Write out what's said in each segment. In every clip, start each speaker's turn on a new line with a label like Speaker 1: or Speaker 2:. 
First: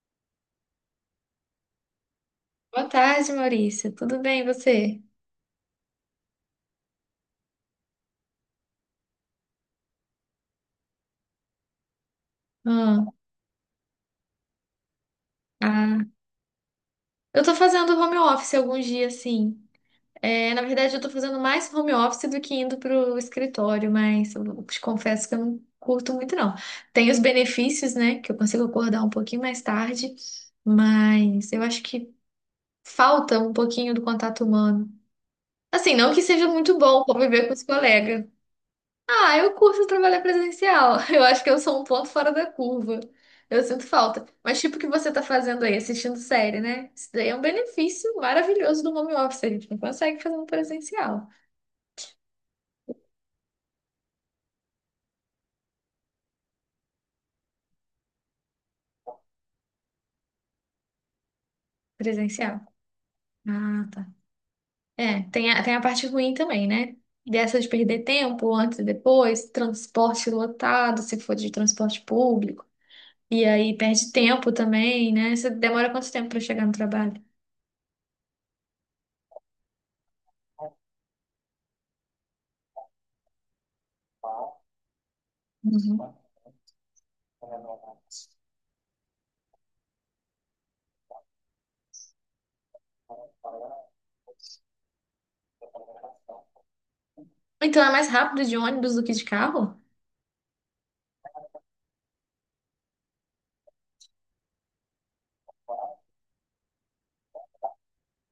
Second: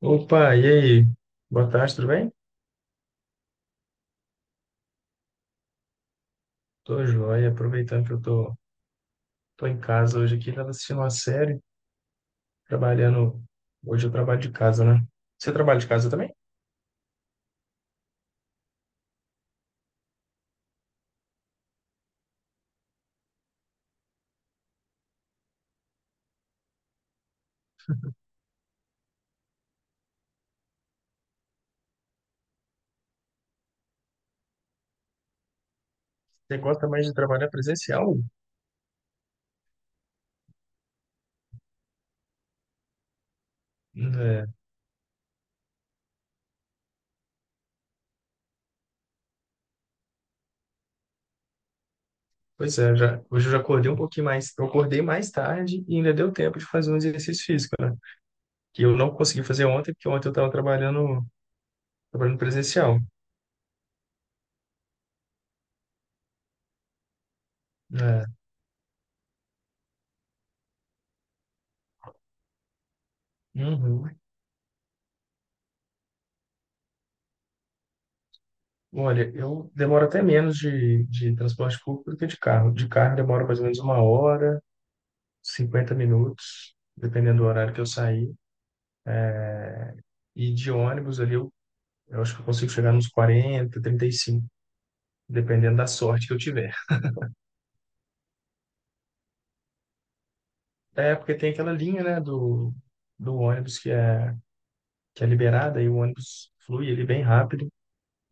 Speaker 1: Opa, e aí? Boa tarde, tudo bem?
Speaker 2: Boa tarde, Maurício. Tudo bem, e você?
Speaker 1: Tô joia, aproveitando que eu tô em casa hoje aqui, tava assistindo uma série,
Speaker 2: Ah,
Speaker 1: trabalhando. Hoje eu trabalho de casa, né? Você trabalha de
Speaker 2: ah.
Speaker 1: casa também?
Speaker 2: Eu tô fazendo home office alguns dias, sim. É, na verdade, eu tô fazendo mais home office do que indo pro escritório, mas eu te confesso que eu não curto muito, não. Tem os benefícios, né, que eu consigo acordar um pouquinho mais tarde, mas eu acho que falta um pouquinho do contato humano. Assim, não que seja
Speaker 1: Você
Speaker 2: muito
Speaker 1: gosta
Speaker 2: bom
Speaker 1: mais de
Speaker 2: conviver
Speaker 1: trabalhar
Speaker 2: com os
Speaker 1: presencial?
Speaker 2: colegas. Ah, eu curto trabalhar presencial. Eu acho que eu sou um ponto fora da curva. Eu sinto falta.
Speaker 1: É,
Speaker 2: Mas tipo o que você tá fazendo aí, assistindo série, né? Isso daí é um benefício maravilhoso do home office. A gente não consegue fazer no presencial.
Speaker 1: pois é, já, hoje eu já acordei um pouquinho mais, eu acordei mais tarde e ainda deu tempo de fazer um exercício físico, né? Que eu não consegui fazer ontem, porque ontem eu tava trabalhando
Speaker 2: Presencial.
Speaker 1: presencial.
Speaker 2: Ah, tá. É, tem a parte ruim também, né? Dessa de perder
Speaker 1: É.
Speaker 2: tempo antes e depois, transporte lotado, se for de transporte público. E aí perde
Speaker 1: Uhum.
Speaker 2: tempo também, né? Você demora quanto tempo pra chegar no trabalho?
Speaker 1: Olha, eu demoro até menos de transporte público do que de carro. De carro demora mais ou menos uma hora, cinquenta
Speaker 2: Uhum.
Speaker 1: minutos, dependendo do horário que eu sair. E de ônibus ali, eu acho que eu consigo chegar nos 40 35 dependendo da sorte que eu tiver.
Speaker 2: Então é mais rápido de ônibus do que de carro?
Speaker 1: É, porque tem aquela linha, né, do ônibus que é liberada e o ônibus flui ali bem rápido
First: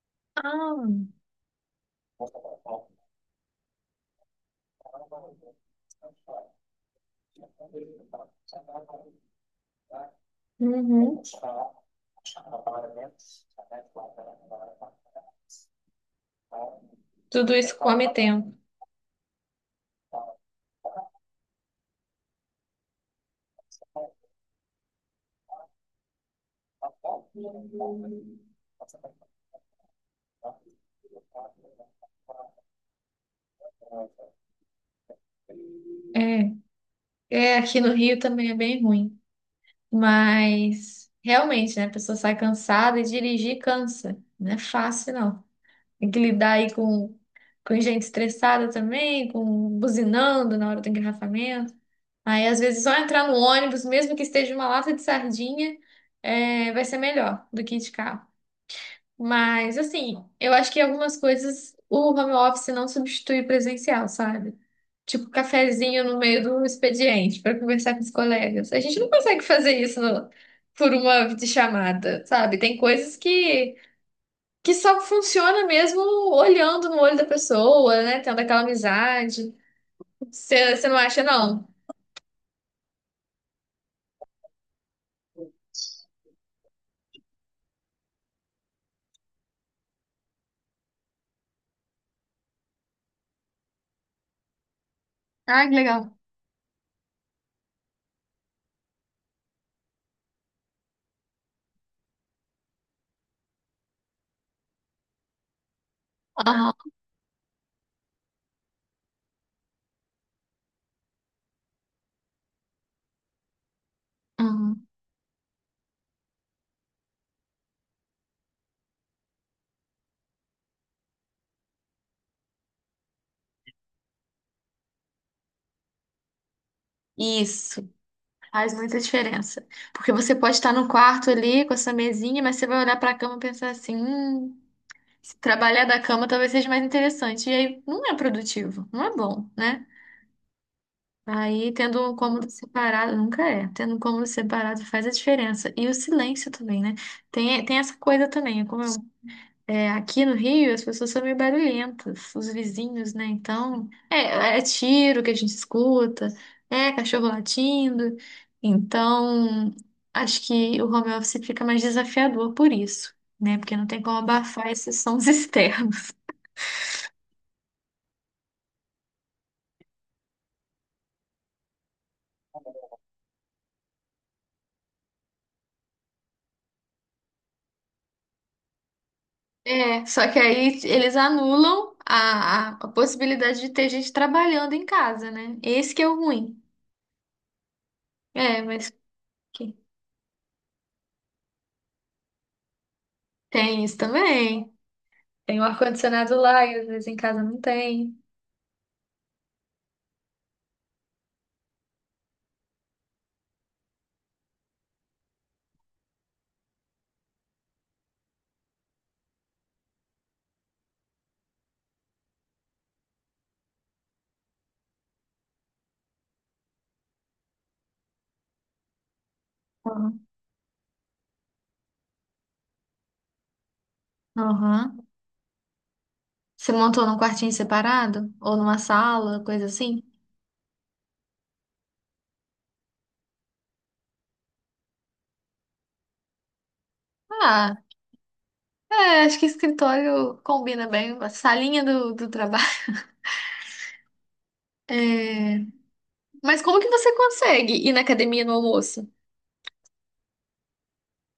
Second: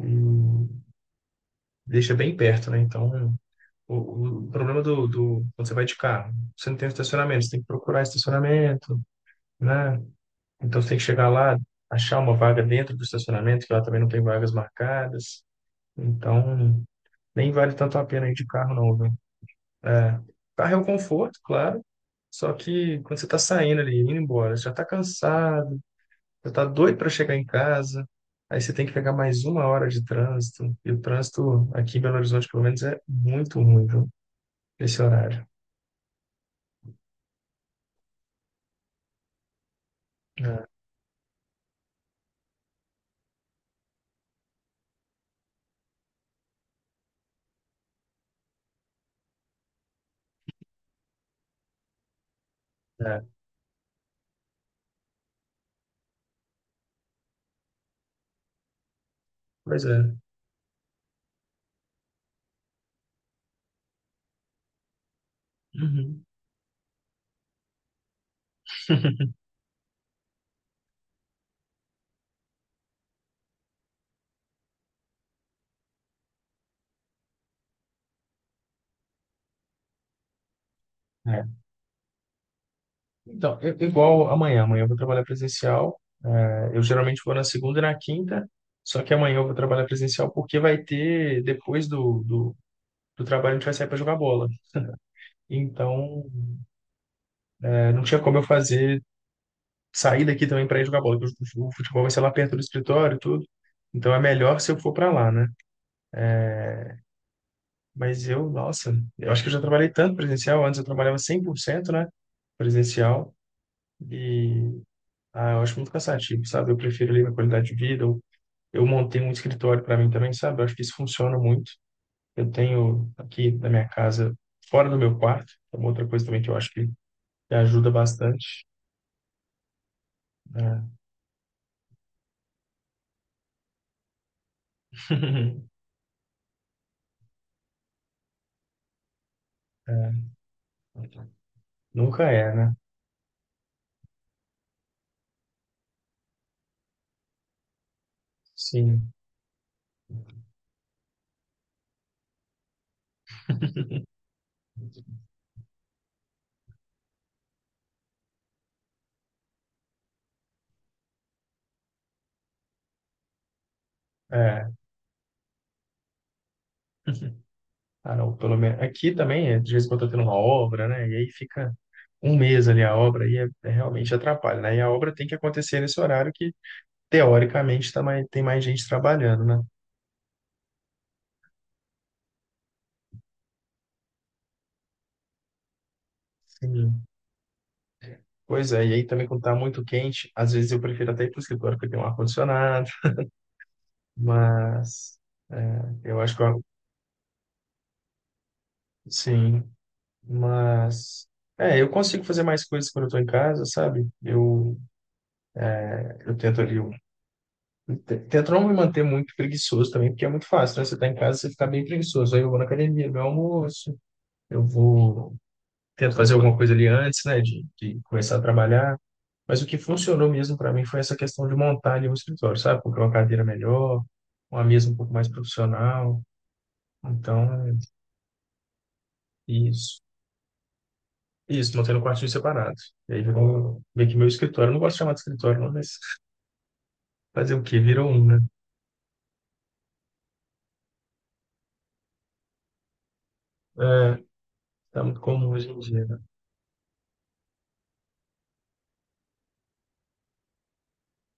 Speaker 1: e
Speaker 2: Ah.
Speaker 1: deixa bem perto, né? Então, o problema quando você vai de carro, você não tem estacionamento, você tem que procurar estacionamento, né? Então, você tem que
Speaker 2: Uhum.
Speaker 1: chegar lá, achar uma vaga dentro do estacionamento, que lá também não tem vagas marcadas. Então, nem
Speaker 2: Tudo
Speaker 1: vale
Speaker 2: isso
Speaker 1: tanto a
Speaker 2: come
Speaker 1: pena ir de
Speaker 2: tempo.
Speaker 1: carro, não, viu? É, carro é um conforto, claro, só que quando você tá saindo ali, indo embora, você já tá cansado, já tá doido para chegar em casa, aí você tem que pegar mais uma hora de trânsito, e o trânsito aqui em Belo Horizonte, pelo menos, é muito ruim, viu? Esse horário.
Speaker 2: É, é, aqui no Rio também é bem ruim.
Speaker 1: É,
Speaker 2: Mas realmente, né? A pessoa sai cansada e dirigir cansa. Não é fácil, não. Tem que lidar aí com gente estressada também, com buzinando na hora do engarrafamento. Aí, às vezes, só
Speaker 1: é.
Speaker 2: entrar no ônibus, mesmo que esteja uma lata de sardinha, é, vai ser melhor do que ir de carro. Mas,
Speaker 1: Pois é.
Speaker 2: assim, eu acho que algumas coisas o home office não substitui o presencial, sabe? Tipo, cafezinho no
Speaker 1: Uhum.
Speaker 2: meio do expediente para conversar com os colegas. A gente não consegue fazer isso por uma videochamada, sabe? Tem coisas que só funciona mesmo olhando no olho da pessoa, né? Tendo aquela amizade. Você não acha,
Speaker 1: É.
Speaker 2: não?
Speaker 1: Então, igual amanhã eu vou trabalhar presencial. É, eu geralmente vou na segunda e na quinta, só que amanhã eu vou trabalhar presencial porque vai ter, depois do trabalho a gente vai sair para jogar bola.
Speaker 2: Ah, que legal.
Speaker 1: Então, é, não tinha como eu fazer sair daqui também para ir jogar bola, porque o futebol vai ser lá perto do escritório e tudo. Então é melhor se eu for para lá, né?
Speaker 2: Aham,
Speaker 1: Mas eu, nossa, eu acho que eu já trabalhei tanto presencial, antes eu trabalhava 100%, né, presencial e
Speaker 2: aham.
Speaker 1: ah, eu acho muito cansativo, sabe? Eu prefiro ali minha qualidade de vida, eu montei um escritório para mim também, sabe? Eu acho que isso funciona muito. Eu tenho aqui na minha casa, fora do meu quarto, é uma outra coisa também que eu acho que
Speaker 2: Isso.
Speaker 1: ajuda bastante.
Speaker 2: Faz muita diferença. Porque você pode estar no
Speaker 1: Né?
Speaker 2: quarto ali com essa mesinha, mas você vai olhar para a cama e pensar assim: se trabalhar da cama talvez seja mais interessante. E aí não é produtivo, não é bom, né?
Speaker 1: É,
Speaker 2: Aí tendo um
Speaker 1: nunca
Speaker 2: cômodo
Speaker 1: é, né?
Speaker 2: separado, nunca é. Tendo um cômodo separado faz a diferença e o silêncio também né tem essa coisa também. Como eu
Speaker 1: Sim.
Speaker 2: É, aqui no Rio, as pessoas são meio barulhentas, os vizinhos, né? Então, é tiro que a gente escuta, é cachorro latindo. Então, acho que o home office fica mais desafiador por isso, né? Porque não tem como abafar
Speaker 1: É.
Speaker 2: esses sons externos.
Speaker 1: Ah, não, pelo menos aqui também, é, de vez em quando tá tendo uma obra, né? E aí fica um mês ali a obra e é realmente atrapalha, né? E a obra tem que acontecer nesse horário que, teoricamente, tá mais, tem mais gente trabalhando, né?
Speaker 2: É, só que aí eles anulam a possibilidade de ter gente trabalhando em casa, né? Esse que é o ruim.
Speaker 1: Sim.
Speaker 2: É,
Speaker 1: Pois é,
Speaker 2: mas
Speaker 1: e aí também quando tá
Speaker 2: que-
Speaker 1: muito quente, às vezes eu prefiro até ir pro escritório porque tem um ar-condicionado,
Speaker 2: tem isso também.
Speaker 1: mas
Speaker 2: Tem o
Speaker 1: é, eu
Speaker 2: ar-condicionado
Speaker 1: acho que,
Speaker 2: lá e às vezes em casa não tem.
Speaker 1: sim, mas, é, eu consigo fazer mais coisas quando eu tô em casa, sabe? Eu tento ali, eu tento não me manter muito preguiçoso também, porque é muito fácil, né? Você tá em casa, você fica bem preguiçoso. Aí eu vou na academia, meu almoço, eu vou, tento fazer alguma coisa ali antes, né, de começar a trabalhar. Mas o que funcionou mesmo para mim foi essa questão de montar ali um escritório, sabe? Comprar uma cadeira melhor, uma mesa um
Speaker 2: Aham.
Speaker 1: pouco mais profissional.
Speaker 2: Você montou num quartinho
Speaker 1: Então, é
Speaker 2: separado? Ou numa sala, coisa assim?
Speaker 1: isso. Isso, mantendo o quartinho separado. E aí virou meio que meu escritório. Eu não gosto de chamar de escritório, não, mas fazer o quê?
Speaker 2: Ah,
Speaker 1: Virou um, né?
Speaker 2: é, acho que escritório combina bem, a salinha do trabalho.
Speaker 1: É, tá muito comum
Speaker 2: É,
Speaker 1: hoje em dia, né?
Speaker 2: mas como que você consegue ir na academia no almoço?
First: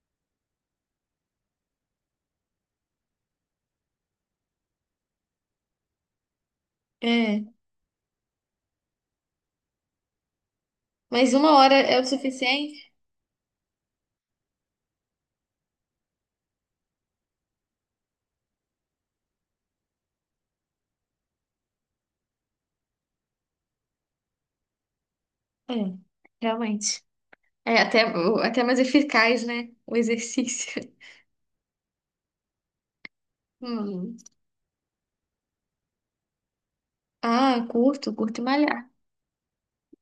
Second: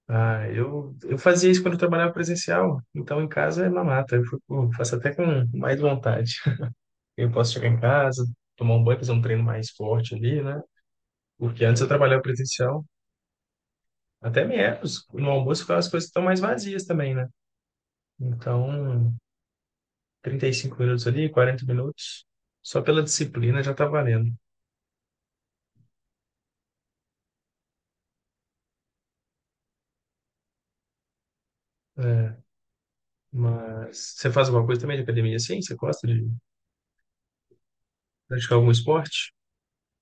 Speaker 1: Ah, eu fazia isso quando eu trabalhava presencial, então em casa é mamata. Faço até com mais vontade. Eu
Speaker 2: É,
Speaker 1: posso chegar em casa, tomar um banho, fazer um treino mais forte ali, né?
Speaker 2: mas uma
Speaker 1: Porque
Speaker 2: hora
Speaker 1: antes eu
Speaker 2: é o
Speaker 1: trabalhava presencial,
Speaker 2: suficiente?
Speaker 1: até menos. No almoço as coisas estão mais vazias também, né? Então, 35 minutos ali, 40 minutos, só pela disciplina já tá valendo.
Speaker 2: É, realmente. É até mais eficaz, né? O exercício.
Speaker 1: É, mas
Speaker 2: Hum.
Speaker 1: você faz alguma coisa também de academia assim? Você gosta de
Speaker 2: Ah, curto, curto
Speaker 1: praticar algum
Speaker 2: malhar.
Speaker 1: esporte?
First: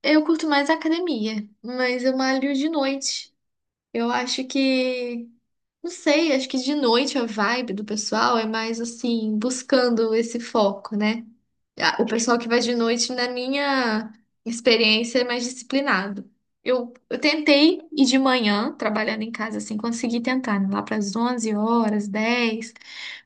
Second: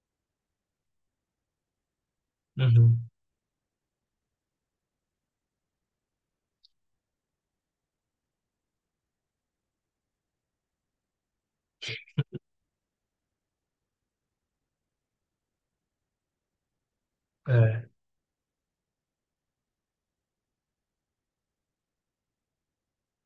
Speaker 2: Eu curto mais a academia, mas eu malho de
Speaker 1: Uhum.
Speaker 2: noite. Eu acho que, não sei, acho que de noite a vibe do pessoal é mais assim, buscando esse foco, né? Ah, o pessoal que vai de noite, na minha experiência, é mais disciplinado. Eu tentei
Speaker 1: É,
Speaker 2: ir de manhã, trabalhando em casa, assim, consegui tentar, né, lá para as 11 horas, 10,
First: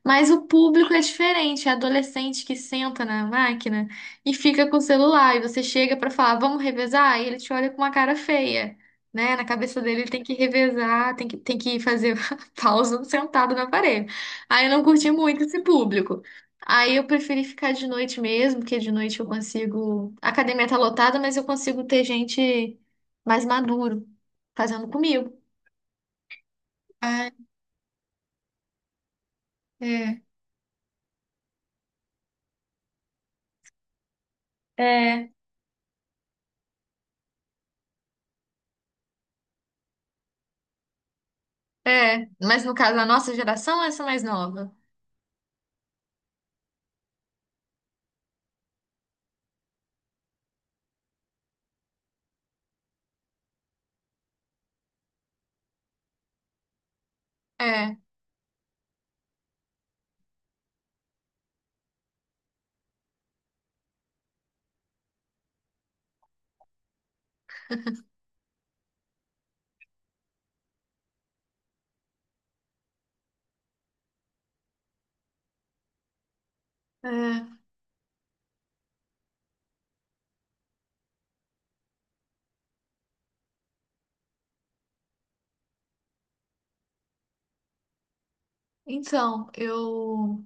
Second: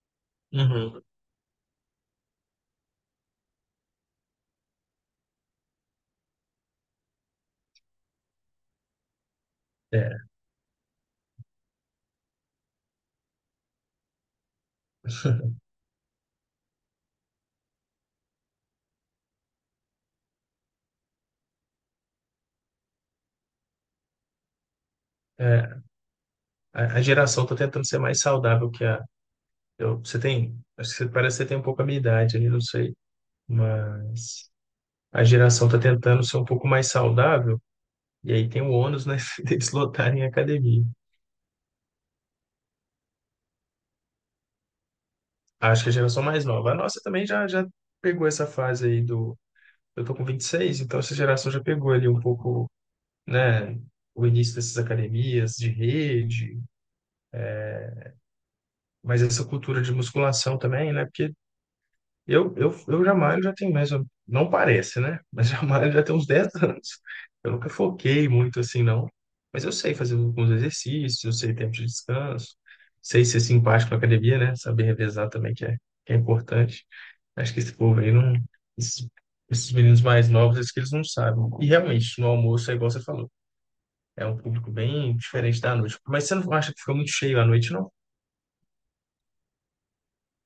Speaker 2: mas o público é
Speaker 1: uhum,
Speaker 2: diferente, é adolescente que senta na máquina e fica com o celular, e você chega para falar, vamos revezar, e ele te olha com uma cara feia, né? Na cabeça dele ele tem
Speaker 1: é,
Speaker 2: que revezar, tem que fazer pausa sentado na parede. Aí eu não curti muito esse público. Aí eu preferi ficar de noite mesmo, porque de noite eu consigo. A academia tá lotada, mas eu consigo ter gente mais maduro fazendo comigo.
Speaker 1: é. A
Speaker 2: Ah,
Speaker 1: geração está tentando ser mais saudável que a. Eu, você
Speaker 2: é.
Speaker 1: tem. Acho que você, parece que você tem um pouco a minha idade ali, não sei. Mas a
Speaker 2: É.
Speaker 1: geração está tentando ser um pouco mais saudável, e aí tem o ônus, né, deles lotarem a academia.
Speaker 2: É, mas no caso, a nossa geração, essa mais nova.
Speaker 1: Acho que a geração mais nova. A nossa também já pegou essa fase aí do. Eu tô com 26 então essa geração já pegou ali um pouco, né, o início dessas academias de rede,
Speaker 2: É,
Speaker 1: mas essa cultura de musculação também, né? Eu jamais já tenho mais, não parece, né? Mas jamais já tem uns 10 anos. Eu nunca foquei muito assim, não. Mas eu sei fazer alguns exercícios, eu sei tempo de descanso, sei ser simpático na academia, né? Saber revezar também, que é importante.
Speaker 2: é.
Speaker 1: Acho que esse povo aí não. Esses, esses meninos mais novos, acho que eles não sabem. E realmente, no almoço é igual você falou. É um público bem diferente da noite. Mas você não acha que fica muito cheio à noite, não?
Speaker 2: Então, eu.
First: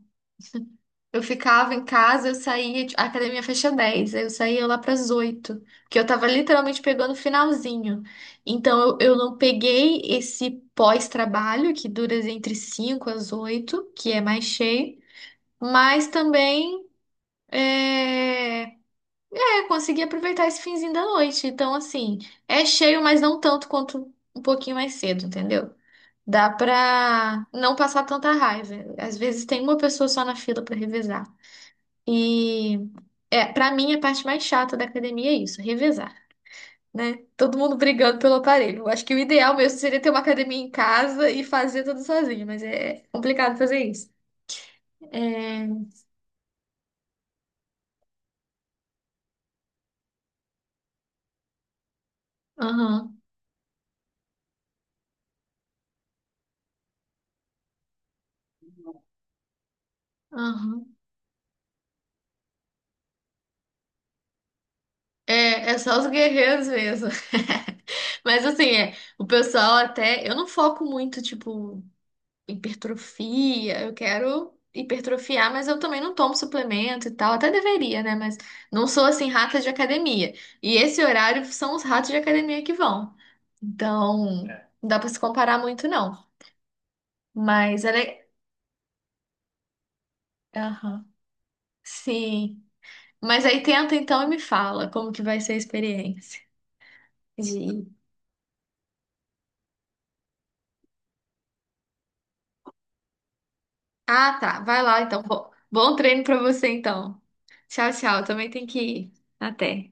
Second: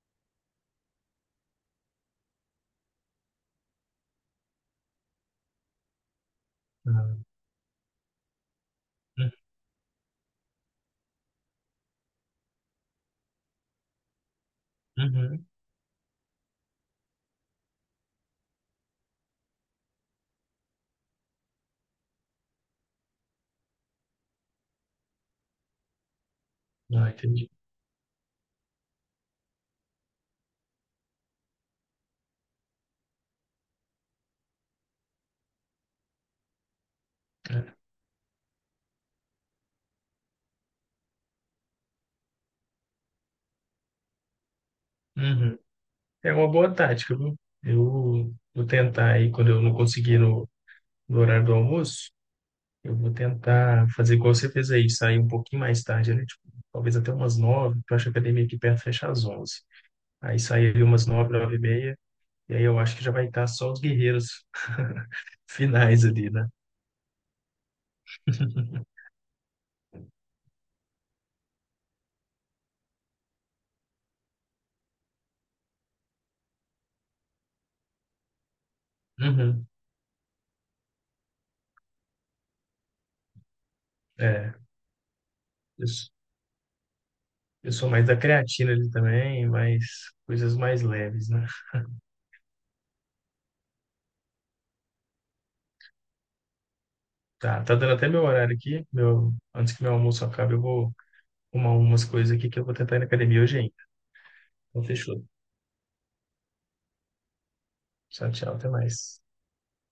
Speaker 2: Eu ficava em casa, eu saía, tipo, a academia fecha 10, aí eu saía lá para as 8, porque eu tava literalmente pegando o
Speaker 1: Não.
Speaker 2: finalzinho. Então eu não peguei esse pós-trabalho, que dura entre 5 às 8, que é mais cheio,
Speaker 1: Uhum.
Speaker 2: mas também é, é, consegui aproveitar esse finzinho da noite. Então, assim, é cheio, mas não tanto quanto um pouquinho mais cedo, entendeu? Dá
Speaker 1: Ah,
Speaker 2: pra
Speaker 1: entendi.
Speaker 2: não passar tanta raiva. Às vezes tem uma pessoa só na fila para revezar. E é, para mim a parte mais chata da academia é isso, é revezar, né? Todo
Speaker 1: É.
Speaker 2: mundo brigando pelo aparelho. Eu acho que o ideal mesmo seria ter uma academia em casa e fazer tudo sozinho, mas é complicado fazer isso.
Speaker 1: Uhum.
Speaker 2: É,
Speaker 1: É uma boa tática, viu? Eu vou tentar aí, quando eu não conseguir no horário do almoço, eu vou
Speaker 2: aham,
Speaker 1: tentar fazer igual você fez aí, sair um pouquinho mais tarde, né? Tipo, talvez até umas 9h, porque eu acho que a academia aqui perto fecha às 11h. Aí sair ali
Speaker 2: aham.
Speaker 1: umas 9h, 9h30, e aí eu acho que já vai estar só os guerreiros
Speaker 2: É, é só
Speaker 1: finais
Speaker 2: os
Speaker 1: ali, né?
Speaker 2: guerreiros mesmo. Mas assim, é, o pessoal até. Eu não foco muito, tipo, hipertrofia, eu quero hipertrofiar, mas eu também não tomo suplemento e tal, até deveria, né? Mas não sou assim rata
Speaker 1: Uhum.
Speaker 2: de academia. E esse horário são os ratos de academia que vão. Então,
Speaker 1: É,
Speaker 2: é, não dá pra se comparar muito,
Speaker 1: eu, sou-
Speaker 2: não.
Speaker 1: eu
Speaker 2: Mas
Speaker 1: sou
Speaker 2: ela
Speaker 1: mais da
Speaker 2: é.
Speaker 1: creatina ali também, mais coisas mais
Speaker 2: Aham.
Speaker 1: leves, né?
Speaker 2: Sim. Mas aí tenta então e me fala como que vai ser a experiência de
Speaker 1: Tá, tá dando
Speaker 2: ir.
Speaker 1: até meu horário aqui, meu, antes que meu almoço acabe, eu vou umas coisas aqui que eu vou tentar ir na academia hoje ainda.
Speaker 2: Ah, tá. Vai
Speaker 1: Então,
Speaker 2: lá então.
Speaker 1: fechou.
Speaker 2: Bom, bom treino pra você então. Tchau, tchau.
Speaker 1: Tchau,
Speaker 2: Também
Speaker 1: tchau.
Speaker 2: tem
Speaker 1: Até
Speaker 2: que ir.
Speaker 1: mais.
Speaker 2: Até.